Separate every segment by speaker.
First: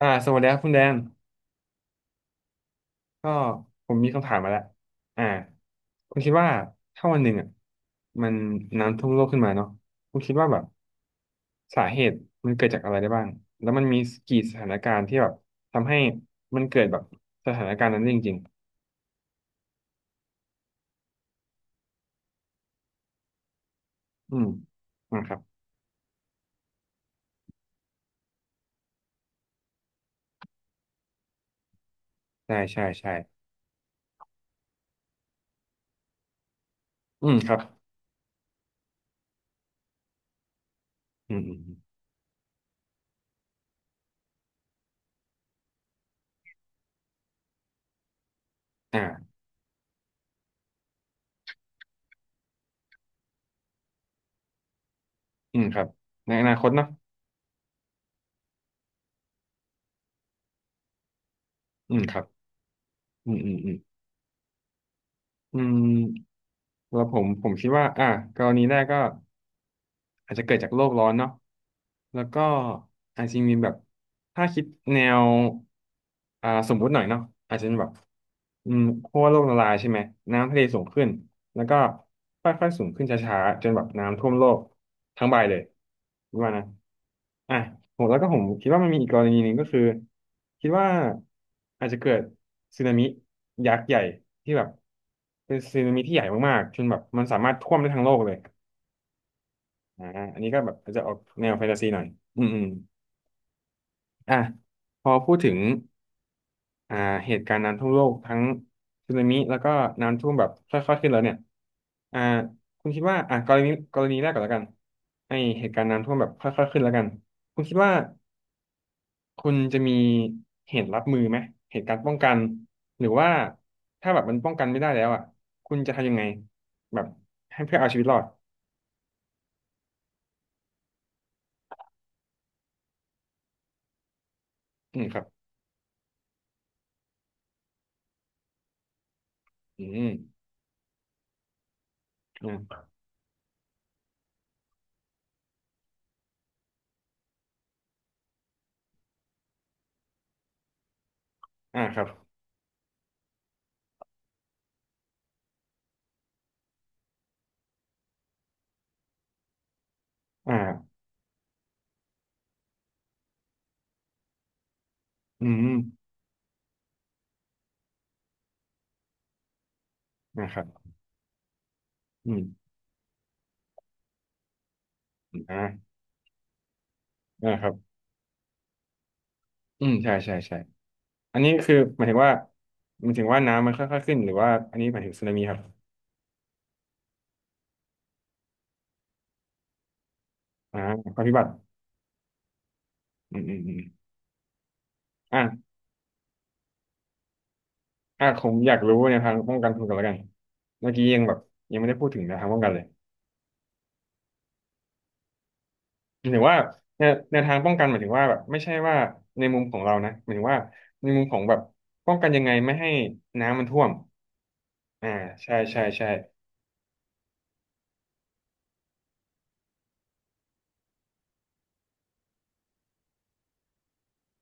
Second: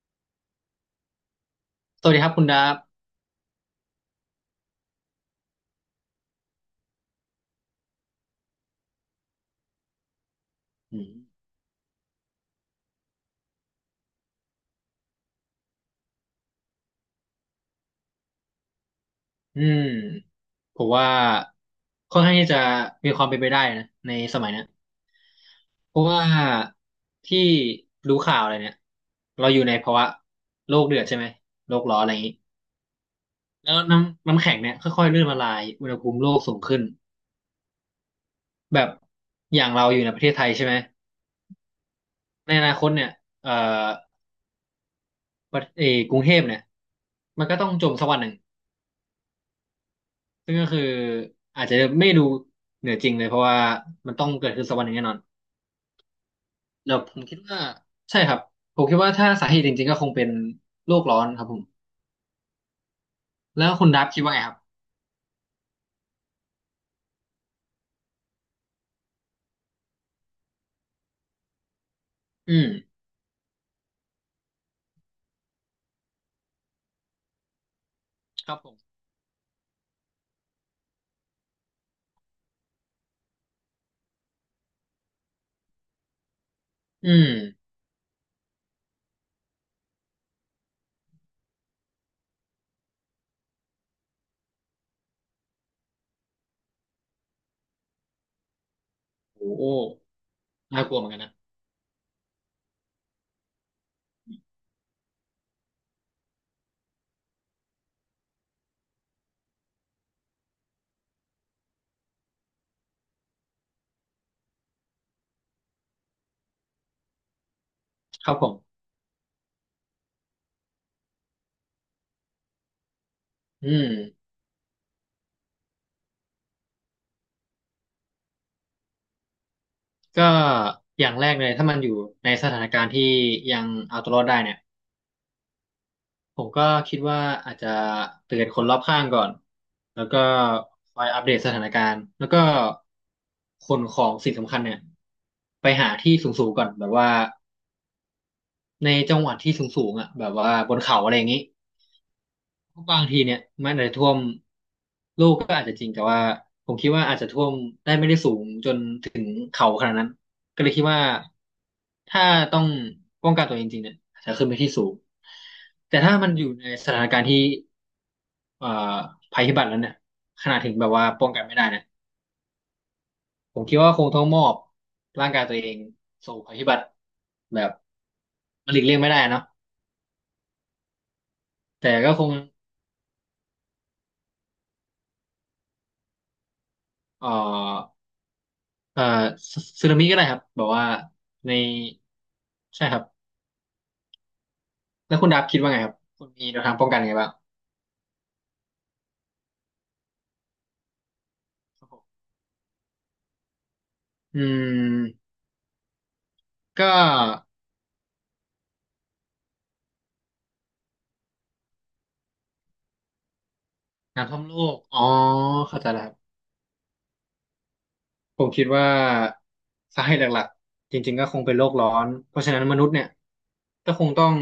Speaker 1: สวัสดีครับคุณแดน
Speaker 2: สวัสดีครับคุณดับ
Speaker 1: ก็ผมมีคำถามมาแล้วอ่าคุณคิดว่าถ้าวันหนึ่งอ่ะมันน้ำท่วมโลกขึ้นมาเนาะคุณคิดว่าแบบ
Speaker 2: อืม
Speaker 1: สาเหตุมันเกิดจากอะไรได้บ้างแล้วมันมีกี่สถานการณ์ที่แบบทำให้มันเกิดแบบสถานการณ์นั้นได้จริง
Speaker 2: อืมผมว่าค่อนข้างที่จะมีความเป็นไปได้นะใน
Speaker 1: ๆอื
Speaker 2: ส
Speaker 1: ม
Speaker 2: มัยเนี้ย
Speaker 1: อ่าครับ
Speaker 2: เพราะว่าที่รู้ข่าวอะไรเนี่ยเราอยู่ในภาวะโลกเดือดใช่ไหมโลกร้อนอะไรอย่างนี้
Speaker 1: ใช่ใช่ใช่
Speaker 2: แล้วน้ำแข็งเนี่ยค่อยๆเลื่อนละลายอุณหภูมิโลกสูงขึ้น
Speaker 1: อืมครับ
Speaker 2: แบบอย่างเราอยู่ในประเทศไทยใช่ไหม
Speaker 1: อืมอืมอม
Speaker 2: ในอนาคตเนี่ยเอ่อประเออกรุงเทพเนี่ยมันก็ต้องจมสักวันหนึ่ง
Speaker 1: อ่า
Speaker 2: ซึ่งก็คืออาจจะไม่ดูเหนือจริงเลยเพราะว่ามันต้องเกิดขึ้นสักวันหนึ่งแน่นอน
Speaker 1: อืมครับในอนาคตเนอะ
Speaker 2: เดี๋ยวผมคิดว่าใช่ครับผมคิดว่าถ้าสาเหตุจริงๆก็คงเป็นโลกร้อนครับผม
Speaker 1: อืมครับอืมอืม
Speaker 2: แล้
Speaker 1: อื
Speaker 2: ว
Speaker 1: ม
Speaker 2: คุณดับคิดว่าไงครับ
Speaker 1: อืมแล้วผมคิดว่าอ่ะกรณีแรกก็ อาจจะเกิดจากโลกร้อนเนาะแล้วก็
Speaker 2: อืม
Speaker 1: อาจจะมีแบบถ้าคิดแนวสมมุติหน่อยเนาะอาจจะเป็นแบบ
Speaker 2: ครับผ
Speaker 1: อื
Speaker 2: ม
Speaker 1: มขั้วโลกละลายใช่ไหมน้ำทะเลสูงขึ้น แล้วก็ค่อยๆสูงขึ้นช้าๆจนแบบน้ำท่วมโลกทั้งใบเลยรู้ว่านะ
Speaker 2: อืม
Speaker 1: อ่ะผมแล้วก็ผมคิดว่ามันมีอีกกรณีหนึ่งก็คือคิดว่าอาจจะเกิดสึนามิยักษ์ใหญ่ที่แบบเป็นสึนามิที่ใหญ่มากๆจนแบบมันสามารถท่วมได้ทั้งโลกเลย
Speaker 2: โอ้โห
Speaker 1: อ่าอันนี้ก็แบบ
Speaker 2: น่ากลัว
Speaker 1: จะ
Speaker 2: เหมื
Speaker 1: อ
Speaker 2: อ
Speaker 1: อ
Speaker 2: น
Speaker 1: ก
Speaker 2: กันนะ
Speaker 1: แนวแฟนตาซีหน่อยอืมอืมอ่ะพอพูดถึงอ่าเหตุการณ์น้ำท่วมโลกทั้งสึนามิแล้วก็น้ำท่วมแบบค่อยๆขึ้นแล้วเนี่ยอ่าคุณคิดว่าอ่ะกรณีแรกก่อนแล้วกันไอเหตุการณ์น้ำท่วมแบบค่อยๆขึ้นแล้วกันคุณคิดว่า
Speaker 2: ครับผม
Speaker 1: คุณจะมีเหตุรับมือไหมเหตุการณ์ป้องกันหรือว่า
Speaker 2: อืม
Speaker 1: ถ้าแบบมันป้องกันไม่ได้แล้วอ่ะคุณจะทำยังไงแบบให้เพื่อเอาชีวิตรอด
Speaker 2: ก็อย่างแรกเลยถ้ามันอยู่ในสถานการณ์ที่ยังเอาตัวรอดได้เนี่ย
Speaker 1: อืมครับ
Speaker 2: ผมก็คิดว่าอาจจะเตือนคนรอบข้างก่อน
Speaker 1: อื
Speaker 2: แล้ว
Speaker 1: ม
Speaker 2: ก็คอยอัปเดตสถานการณ์แล้วก็
Speaker 1: อ่า
Speaker 2: ขนของสิ่งสำคัญเนี่ยไปหาที่สูงๆก่อนแบบว่า ในจังหวัดที่สูงๆอ่ะแบบว่าบนเขาอะไรอย่างนี้
Speaker 1: อ่าครับ
Speaker 2: บางทีเนี่ยมันอาจจะท่วมลูกก็อาจจะจริงแต่ว่าผมคิดว่าอาจจะท่วมได้ไม่ได้สูงจนถึงเขาขนาดนั้นก็เลยคิด
Speaker 1: อ่า
Speaker 2: ว่าถ้าต้องป้องกันตัวเองจริงเนี่ยอาจจะขึ้นไปที่สูง
Speaker 1: อืม
Speaker 2: แต่ถ้ามันอยู่ในสถานการณ์ที่เอ่อภัยพิบัติแล้วเนี่ยข
Speaker 1: นะ
Speaker 2: นา
Speaker 1: ค
Speaker 2: ด
Speaker 1: รับ
Speaker 2: ถึงแบบว่าป้องกันไม่ได้เนี่ย
Speaker 1: อืม
Speaker 2: ผมคิดว่าคงต้องมอบร่างกายตัวเอง
Speaker 1: อ่า
Speaker 2: สู่ภัยพิบัติ
Speaker 1: นะ
Speaker 2: แบ
Speaker 1: ครั
Speaker 2: บ
Speaker 1: บ
Speaker 2: มันหลีกเลี่ยงไม่ได้เนาะ
Speaker 1: อืมใช่ใช่ใช่อันนี้คือ
Speaker 2: แต่
Speaker 1: หมาย
Speaker 2: ก็
Speaker 1: ถึง
Speaker 2: คง
Speaker 1: ว่าหมายถึงว่าน้ำมันค่อยๆขึ้นหรือว่าอันนี้หมายถึงสึนามิครับ
Speaker 2: เอ่อเอ่อซึนามิก็ได้ครับแบบ
Speaker 1: อ่า
Speaker 2: ว่า
Speaker 1: ภัยพิบัติ
Speaker 2: ในใช่ครับ
Speaker 1: อืมอืมอืม
Speaker 2: แล้วคุณดับคิดว่า
Speaker 1: อ่า
Speaker 2: ไงครับคุณมีแนวทางป้องกันไงบ้าง
Speaker 1: อ่าผมอยากรู้ในทางป้องกันคุณกันแล้วกันเมื่อกี้ยังแบบยัง
Speaker 2: ครั
Speaker 1: ไม่
Speaker 2: บผ
Speaker 1: ได้
Speaker 2: ม
Speaker 1: พูดถึงในวทางป้องกันเลย
Speaker 2: อืม
Speaker 1: หมายถึงว่า
Speaker 2: ก็
Speaker 1: ในวทางป้องกันหมายถึงว่าแบบไม่ใช่ว่าในมุมของเรานะหมายถึงว่าในมุมของแบบป้องกันยังไงไม่ให้น้ำมันท่วม
Speaker 2: น้ำท่วมโลกอ๋อ
Speaker 1: อ่าใช่
Speaker 2: เข้า
Speaker 1: ใช่
Speaker 2: ใจแล้ว
Speaker 1: ใช่
Speaker 2: ครับผมคิดว่าสาเหตุหลักๆจริงๆก็คงเป็นโลกร้อนเพราะฉะนั้นมนุษย์เนี่ยก็คงต้อง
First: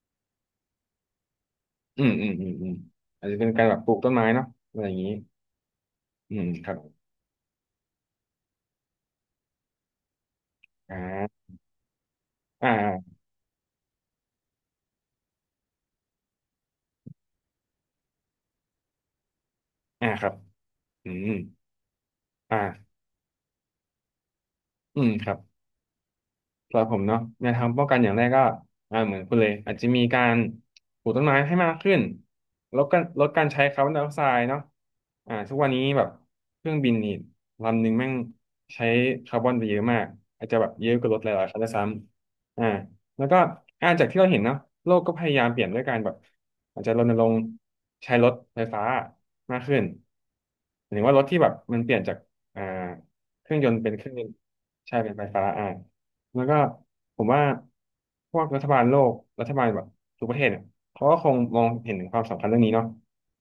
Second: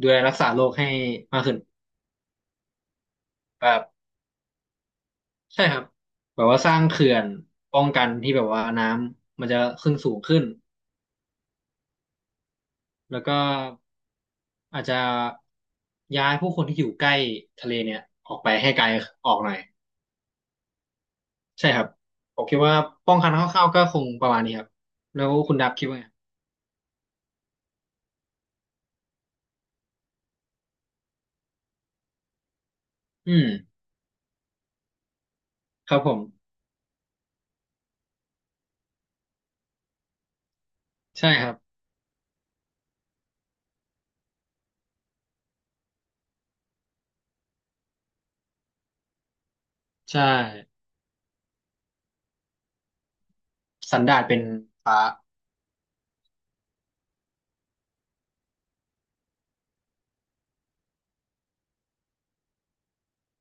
Speaker 2: ดูแลรักษาโลกให้มากขึ้น
Speaker 1: อืมอืมอืมอืมอาจจะเป็นกา
Speaker 2: แบ
Speaker 1: รแบบ
Speaker 2: บ
Speaker 1: ปลูกต้นไม้เนาะอะไรอย่างนี้
Speaker 2: ใช่ครับ
Speaker 1: อื
Speaker 2: แบ
Speaker 1: ม
Speaker 2: บว่า
Speaker 1: ค
Speaker 2: ส
Speaker 1: รับ
Speaker 2: ร้างเขื่อนป้องกันที่แบบว่าน้ำมันจะขึ้นสูงขึ้น
Speaker 1: อ่าอ่า
Speaker 2: แล้วก็อาจจะย้ายผู้คนที่อยู่ใกล้ทะเลเนี่ยออกไปให้ไกลออกหน่อย
Speaker 1: ครับอืม
Speaker 2: ใช่ครับผมคิดว่า
Speaker 1: อ่า
Speaker 2: ป้องกันคร่าวๆก็คงประมาณนี้ครับ
Speaker 1: อืม
Speaker 2: แล้
Speaker 1: ค
Speaker 2: ว
Speaker 1: รับ
Speaker 2: คุณดับคิดว่าไง
Speaker 1: สำหรับผมเนาะแนวทางป้องกันอย่างแรกก็เหมือนคุณเลยอาจจะมีการปลูกต้นไม้ให้มากขึ้นลดการลด
Speaker 2: อื
Speaker 1: การ
Speaker 2: ม
Speaker 1: ใช้คาร์บอนไดออกไซด์เนาะทุกวันนี้
Speaker 2: ครั
Speaker 1: แบ
Speaker 2: บ
Speaker 1: บ
Speaker 2: ผม
Speaker 1: เครื่องบินนี่ลำหนึ่งแม่งใช้คาร์บอนไปเยอะมากอาจจะแบบเยอะกว่ารถห
Speaker 2: ใช่
Speaker 1: ลา
Speaker 2: ค
Speaker 1: ยๆ
Speaker 2: รับ
Speaker 1: คันด้วยซ้ำแล้วก็จากที่เราเห็นเนาะโลกก็พยายามเปลี่ยนด้วยการแบบอาจจะรณรงค์ใช้รถไฟฟ้ามากขึ้น
Speaker 2: ใช่
Speaker 1: หมายถึงว่ารถที่แบบมันเปลี่ยนจากอ่าเครื่องยนต์เป็น
Speaker 2: สั
Speaker 1: เค
Speaker 2: น
Speaker 1: รื่อง
Speaker 2: ดา
Speaker 1: ย
Speaker 2: ป
Speaker 1: นต์
Speaker 2: เป็น
Speaker 1: ใช่
Speaker 2: ฟ้า
Speaker 1: เป็นไฟฟ้าอ่า แล้วก็ผมว่าพวกรัฐบาลโลก รัฐบาลแบบทุกประเทศเนี่ยเขาก็คงมองเห็นถึงความสำคัญเรื่องนี้เนาะ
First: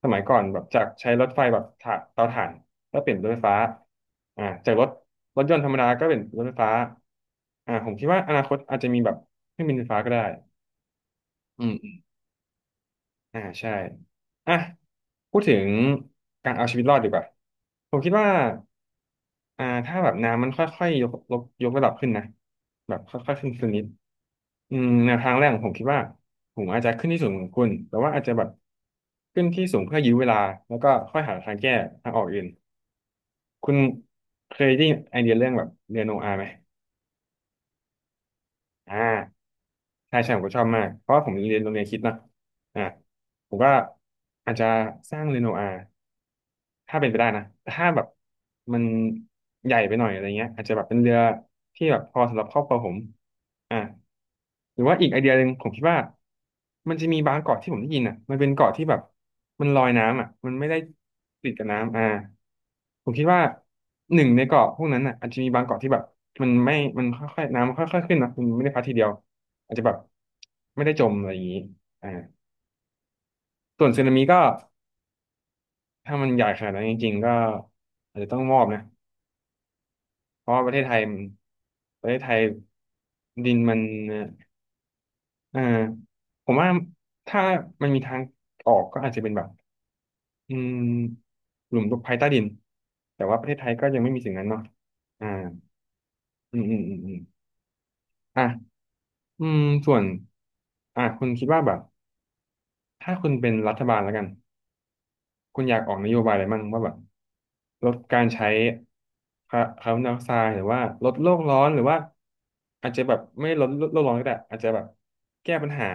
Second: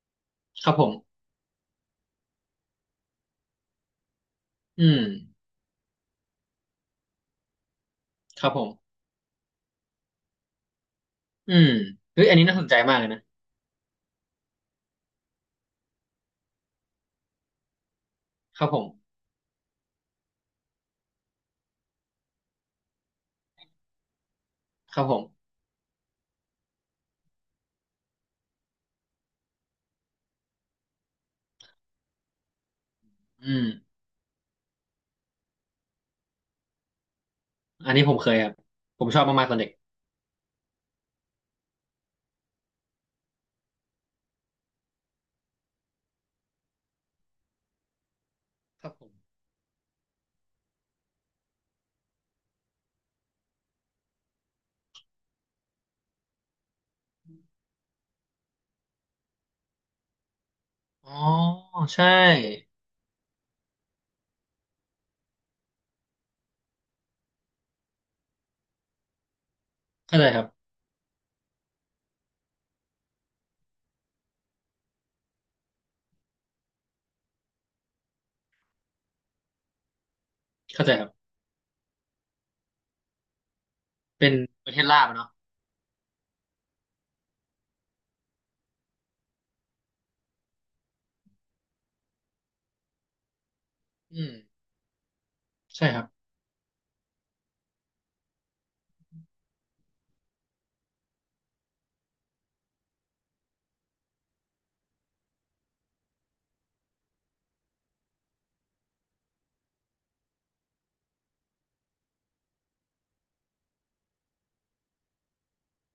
Speaker 1: สมัยก่อนแบบ
Speaker 2: ครับ
Speaker 1: จา
Speaker 2: ผ
Speaker 1: กใช้
Speaker 2: ม
Speaker 1: รถไฟแบบถ่านเตาถ่านก็เปลี่ยนรถไฟฟ้าจากร
Speaker 2: อื
Speaker 1: ถ
Speaker 2: ม
Speaker 1: รถยนต์ธรรมดาก็เป็นรถไฟฟ้าผมคิดว่าอนา
Speaker 2: ค
Speaker 1: ค
Speaker 2: รับ
Speaker 1: ต
Speaker 2: ผม
Speaker 1: อาจจะมีแบบเครื่องบินไฟฟ้าก็ได้
Speaker 2: อื
Speaker 1: อื
Speaker 2: ม
Speaker 1: มอม
Speaker 2: เฮ้ยอันนี้น่าสนใจมากเลยนะ
Speaker 1: ใช่อ่ะพูดถึงการเอาชีวิตรอดดีกว่าผมคิดว่า
Speaker 2: ครับผม
Speaker 1: ถ้าแบบน้ำมันค่อยๆยกระดับขึ้นนะแบบค่อยๆขึ้นสักนิด อืม
Speaker 2: ครับ
Speaker 1: แน
Speaker 2: ผ
Speaker 1: วทางแร
Speaker 2: ม
Speaker 1: กของผมคิดว่าผมอาจจะขึ้นที่สูงของคุณ แต่ว่าอาจจะแบบขึ้นที่สูงเพื่อยื้อเวลาแล้วก็ค่อยหาทางแก้ทางออกอื่น
Speaker 2: อืม
Speaker 1: คุณเคยได้ไอเดียเรื่องแบบเรียนโนอาไหม
Speaker 2: อันนี้ผมเคยครับ
Speaker 1: อ่
Speaker 2: ผมชอบ
Speaker 1: า
Speaker 2: มากๆตอนเด็ก
Speaker 1: ใช่ใช่ผมก็ชอบมากเพราะว่าผมเรียนโรงเรียนคริดนอะอ่าผมก็อาจจะสร้างเรียนโนอา ถ้าเป็นไปได้นะแต่ถ้าแบบมัน
Speaker 2: ครับผม
Speaker 1: ใหญ่ไปหน่อยอะไรเงี้ยอาจจะแบบเป็นเรือที่แบบพอสำหรับครอบครัวผมอ่าหรือว่าอีกไอเดียหนึ่งผมคิดว่ามันจะมีบางเกาะที่ผมได้ยินอ่ะมันเป็นเกาะที่แบบมันลอยน้ำอ่ะมันไม่ได้
Speaker 2: อ๋อ
Speaker 1: ติดกับน้ำ
Speaker 2: ใช่
Speaker 1: ผมคิดว่าหนึ่งในเกาะพวกนั้นอ่ะอาจจะมีบางเกาะที่แบบมันไม่มันค่อยๆน้ำมันค่อยๆขึ้นนะมันไม่ได้พัดทีเดียวอาจจะแบบ
Speaker 2: เข้าใจครับ
Speaker 1: ไม่ได้จมอะไรอย่างนี้อ่าส่วนสึนามิก็ถ้ามันใหญ่ขนาดนั้นจริงๆก็อาจจะต้องมอบนะ เพราะว่าประเทศ
Speaker 2: เข้า
Speaker 1: ไท
Speaker 2: ใจ
Speaker 1: ย
Speaker 2: ครั
Speaker 1: มัน
Speaker 2: บ
Speaker 1: ประเทศไทยดินมัน
Speaker 2: เป็นประเทศลาบอะเนาะ
Speaker 1: เอ่อผมว่าถ้ามันมีทางออกก็อาจจะเป็นแบบอืมหลุมตกภัยใต้ดินแต่ว่าประเทศไทยก็ยังไม่มี
Speaker 2: อื
Speaker 1: สิ่
Speaker 2: ม
Speaker 1: งนั้นเนาะอ่า
Speaker 2: ใช่ครับ
Speaker 1: อืมอืมอืมอืมอ่ะอืมส่วนคุณคิดว่าแบบถ้าคุณเป็นรัฐบาลแล้วกัน คุณอยากออกนโยบายอะไรมั่งว่าแบบลดการใช้คาร์บอนไดออกไซด์หรือว่าลดโลกร้อนหรือว่าอาจจะแบบไม่ลดโลกร้อนก็ได้อาจจะแบบแก้ปัญหา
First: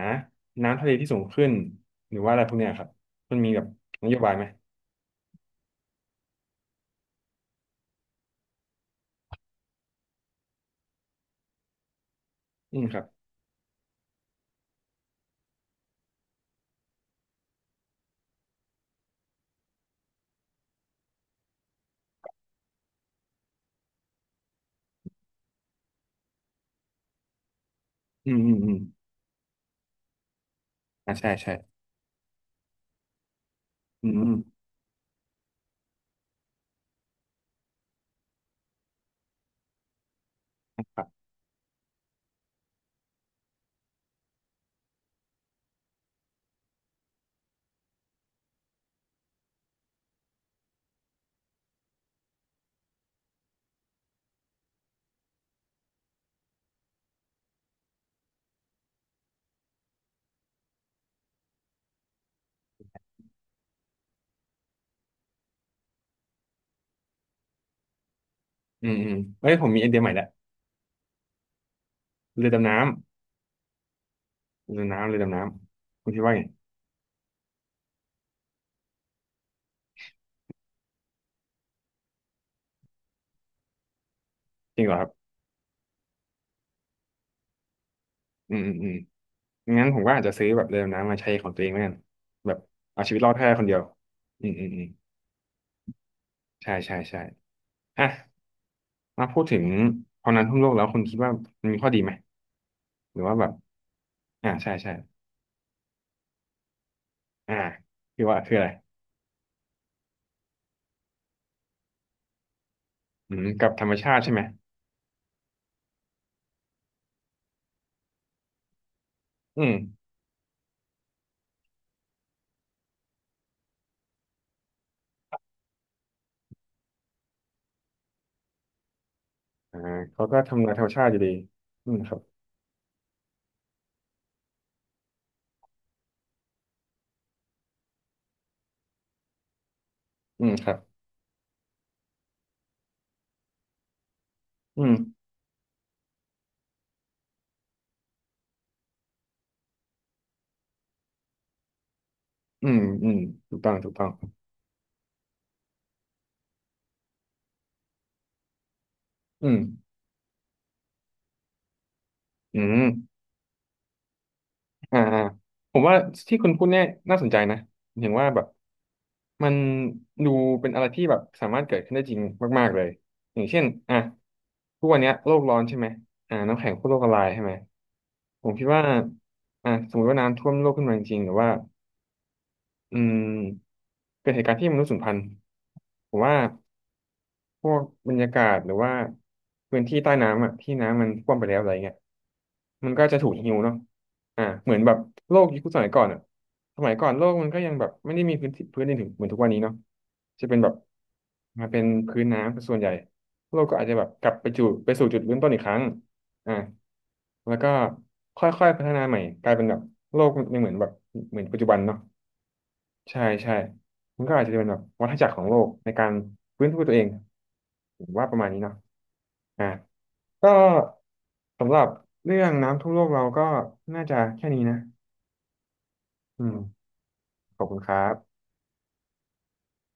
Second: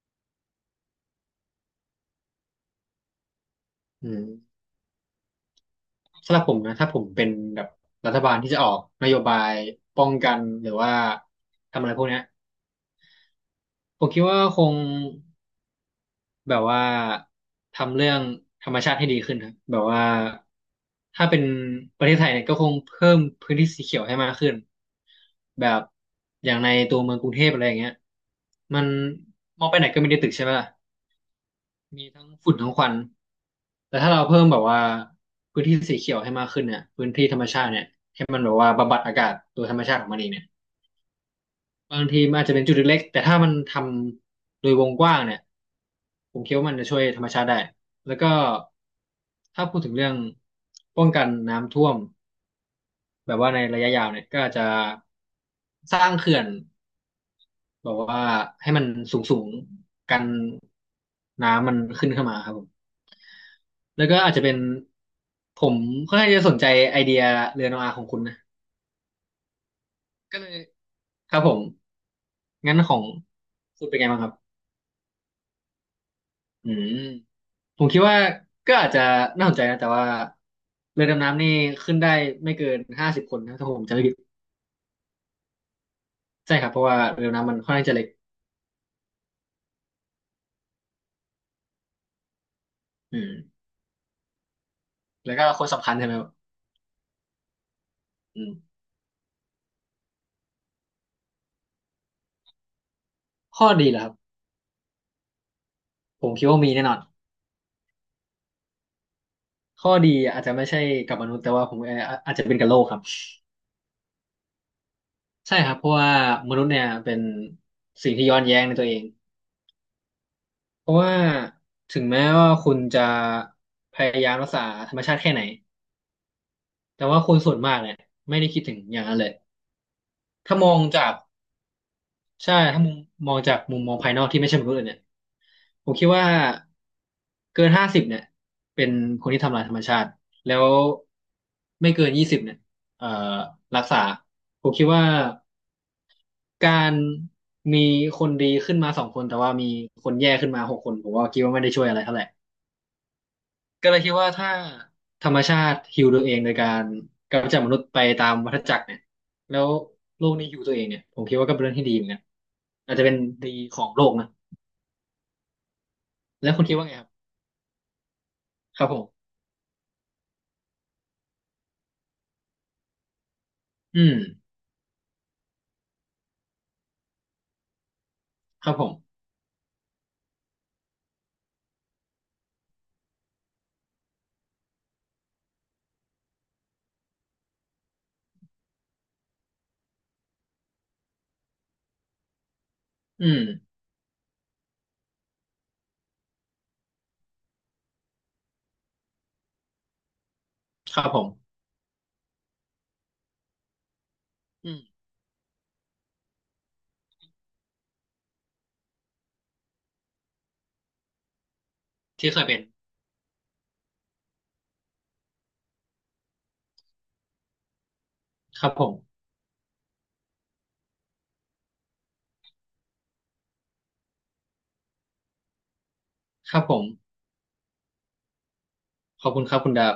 Speaker 1: น้ำทะเลที่สูงขึ้นหรือว่าอะไรพวกเนี้ยครับมันมีแบบน
Speaker 2: อื
Speaker 1: โย
Speaker 2: ม
Speaker 1: บายไหม
Speaker 2: สำหรับผมนะถ้าผมเป็นแบบรัฐบาลที่จะออกนโยบายป้องกันหรือว่าทำอะไรพวกเนี้ย
Speaker 1: อืมครับ
Speaker 2: ผมคิดว่าคงแบบว่าทำเรื่องธรรมชาติให้ดีขึ้นครับแบบว่าถ้าเป็นประเทศไทยเนี่ยก็คงเพิ่มพื้นที่สีเขียวให้มากขึ้นแบบอย่างในตัวเมืองกรุงเทพอะไรอย่างเงี้ย
Speaker 1: อืมอืมอืม
Speaker 2: มันมองไปไหนก็มีแต่ตึกใช่ไหมล่ะ
Speaker 1: อ่าใช่ใช่
Speaker 2: มีทั้งฝุ่นทั้งควันแต่
Speaker 1: อื
Speaker 2: ถ้า
Speaker 1: ม
Speaker 2: เรา
Speaker 1: อืม
Speaker 2: เพิ่มแบบว่าพื้นที่สีเขียวให้มากขึ้นเนี่ยพื้นที่ธรรมชาติเนี่ยให้มันแบบว่าบำบัดอากาศโดยธรรมชาติของมันเองเนี่ย
Speaker 1: ครับ
Speaker 2: บางทีมันอาจจะเป็นจุดเล็กๆแต่ถ้ามันทำโดยวงกว้างเนี่ยผมคิดว่ามันจะช่วยธรรมชาติได้แล้วก็ถ้าพูดถึงเรื่องป้องกันน้ำท่วมแบบว่าในระยะยาวเนี่ยก็อาจจะสร้างเขื่อนแบบว่าให้มันสูงๆกันน้ำมันขึ้นเข้ามาครับผม แล้วก็อาจจะเป็นผมค่อนข้างจะสนใจไอเดียเรือโนอาของคุณนะ
Speaker 1: เอ้ยผมมีไอเดียใหม่แล้ว
Speaker 2: ก็เลยครับผม
Speaker 1: เรือดำ
Speaker 2: งั้
Speaker 1: น้
Speaker 2: นของคุณเป็นไงบ้างครับ
Speaker 1: เรือดำน้ำคุณคิดว่าไง
Speaker 2: อืมผมคิดว่าก็อาจจะน่าสนใจนะแต่ว่าเรือดำน้ำนี่ขึ้นได้ไม่เกินห้าสิบคนนะถ้าผมจำไม่ผิด
Speaker 1: จริงเหรอครับ
Speaker 2: ใช่ครับเพราะว่าเรือดำน้ำมันค่อนข้างจะเล็ก
Speaker 1: อืมอืมอืม งั้นผมก็อาจจะซื้อแบบเรือดำน้ำมาใช้ของตัวเองแม่นแบบเอาชี
Speaker 2: อื
Speaker 1: วิตร
Speaker 2: ม
Speaker 1: อดแค่คนเดียวอืมอืมอืม
Speaker 2: แล้วก็คนสำคัญใช่ไหมครับ
Speaker 1: ใช่ใช่ใช่อ่ะ
Speaker 2: อืม
Speaker 1: มาพูดถึงพอนั้นทั่วโลกแล้วคุณคิดว่ามันมีข้อดีไหมหรือว่าแบบ
Speaker 2: ข้อดีเหรอครับ
Speaker 1: อ่าใช่ใช่
Speaker 2: ผมคิดว่ามีแน่นอน
Speaker 1: อ่าคือว่าคืออะไร
Speaker 2: ข้อดีอาจจะไม่ใช่กับมนุษย์แต่ว่าผมอาจจะเป็นกับโลกครับ
Speaker 1: อืมกับธรรมชาติใช่ไหม
Speaker 2: ใช่ครับเพราะว่ามนุษย์เนี่ยเป็นสิ่งที่ย้อนแย้งในตัวเอง
Speaker 1: อืม
Speaker 2: เพราะว่าถึงแม้ว่าคุณจะพยายามรักษาธรรมชาติแค่ไหนแต่ว่าคนส่วนมากเนี่ยไม่ได้คิดถึงอย่างนั้นเลย
Speaker 1: อ่าเขาก็
Speaker 2: ถ้าม
Speaker 1: ทำลาย
Speaker 2: อ
Speaker 1: ธ
Speaker 2: ง
Speaker 1: รรมชา
Speaker 2: จา
Speaker 1: ติอ
Speaker 2: ก
Speaker 1: ยู่ดีอืมครับ
Speaker 2: ใช่ถ้ามุมมองจากมุมมองภายนอกที่ไม่ใช่มนุษย์เลยเนี่ยผมคิดว่าเกินห้าสิบเนี่ยเป็นคนที่ทำลายธรรมชาติ
Speaker 1: อืม
Speaker 2: แล้
Speaker 1: ค
Speaker 2: ว
Speaker 1: รับ
Speaker 2: ไม่เกิน20เนี่ยเอ่อรักษาผม
Speaker 1: อื
Speaker 2: คิด
Speaker 1: ม
Speaker 2: ว่า การมีคนดีขึ้นมา2 คนแต่ว่ามีคนแย่ขึ้นมา6 คนผมว่าคิดว่าไม่ได้ช่วยอะไรเท่าไหร่
Speaker 1: อืมอืมถูกต้อง
Speaker 2: ก็
Speaker 1: ถูก
Speaker 2: เลย
Speaker 1: ต้อง
Speaker 2: คิดว่าถ้าธรรมชาติฮีลตัวเองโดยการกำจัดมนุษย์ไปตามวัฏจักรเนี่ย
Speaker 1: อื
Speaker 2: แล้
Speaker 1: ม
Speaker 2: วโลกนี้ฮีลตัวเองเนี่ยผมคิดว่าก็เป็นเรื่องที่ดีเหมือนกัน
Speaker 1: อืม
Speaker 2: อาจจะเป็นดีของโลกนะ
Speaker 1: อ่าอ่าผมว่าที่คุ
Speaker 2: แล้
Speaker 1: ณ
Speaker 2: วคุ
Speaker 1: พู
Speaker 2: ณ
Speaker 1: ด
Speaker 2: คิด
Speaker 1: เนี่ย
Speaker 2: ว่าไงครั
Speaker 1: น่า
Speaker 2: บ
Speaker 1: สนใจนะเห็นว่าแบบ
Speaker 2: ครับผม
Speaker 1: มันดูเป็นอะไรที่แบบสามารถเกิดขึ้นได้จริงมากๆเลยอย่างเช่นอ่ะ
Speaker 2: อืม
Speaker 1: ทุกวันเนี้ยโลกร้อนใช่ไหมอ่าน้ำแข็งขั้วโลกละลายใช่ไหมผมคิ
Speaker 2: ค
Speaker 1: ด
Speaker 2: รับ
Speaker 1: ว่า
Speaker 2: ผม
Speaker 1: อ่ะสมมติว่าน้ำท่วมโลกขึ้นมาจริงๆหรือว่าอืมเกิดเหตุการณ์ที่มนุษย์สูญพันธุ์ผมว่า พวกบรรยากาศหรือว่าพื้นที่ใต้น้ำอ่ะที่น้ำมันท่วมไปแล้วอะไรเงี้ยมันก็จะถู
Speaker 2: อื
Speaker 1: ก
Speaker 2: ม
Speaker 1: หิวเนาะอ่าเหมือนแบบโลกยุคสมัยก่อนอ่ะสมัยก่อนโลกมันก็ยังแบบไม่ได้มีพื้นที่พื้นดินถึงเหมือนทุกวันนี้เนาะจะเป็นแบบ
Speaker 2: ครับผม
Speaker 1: มาเป็นพื้นน้ำเป็นส่วนใหญ่โลกก็อาจจะแบบกลับไปจุ
Speaker 2: อื
Speaker 1: ด
Speaker 2: ม
Speaker 1: ไปสู่จุดเริ่มต้นอีกครั้งอ่าแล้วก็ค่อยๆพัฒนาใหม่กลายเป็นแบบโลกยังเหมือนแบบเหมือนปัจจุบันเนาะ
Speaker 2: ที่เคยเป็น
Speaker 1: ใช่ใช่ มันก็อาจจะเป็นแบบวัฏจักรของโลกในการฟื้นฟูตัวเองผมว่าประมาณนี้
Speaker 2: ครับ
Speaker 1: เนาะ
Speaker 2: ผม
Speaker 1: อ่ะก็สำหรับเรื่องน้ำท่วมโลกเราก็น่าจะแค่นี้นะอื
Speaker 2: ค
Speaker 1: ม
Speaker 2: รับผม
Speaker 1: ขอบคุณครับ
Speaker 2: ขอบคุณครับคุณดาบ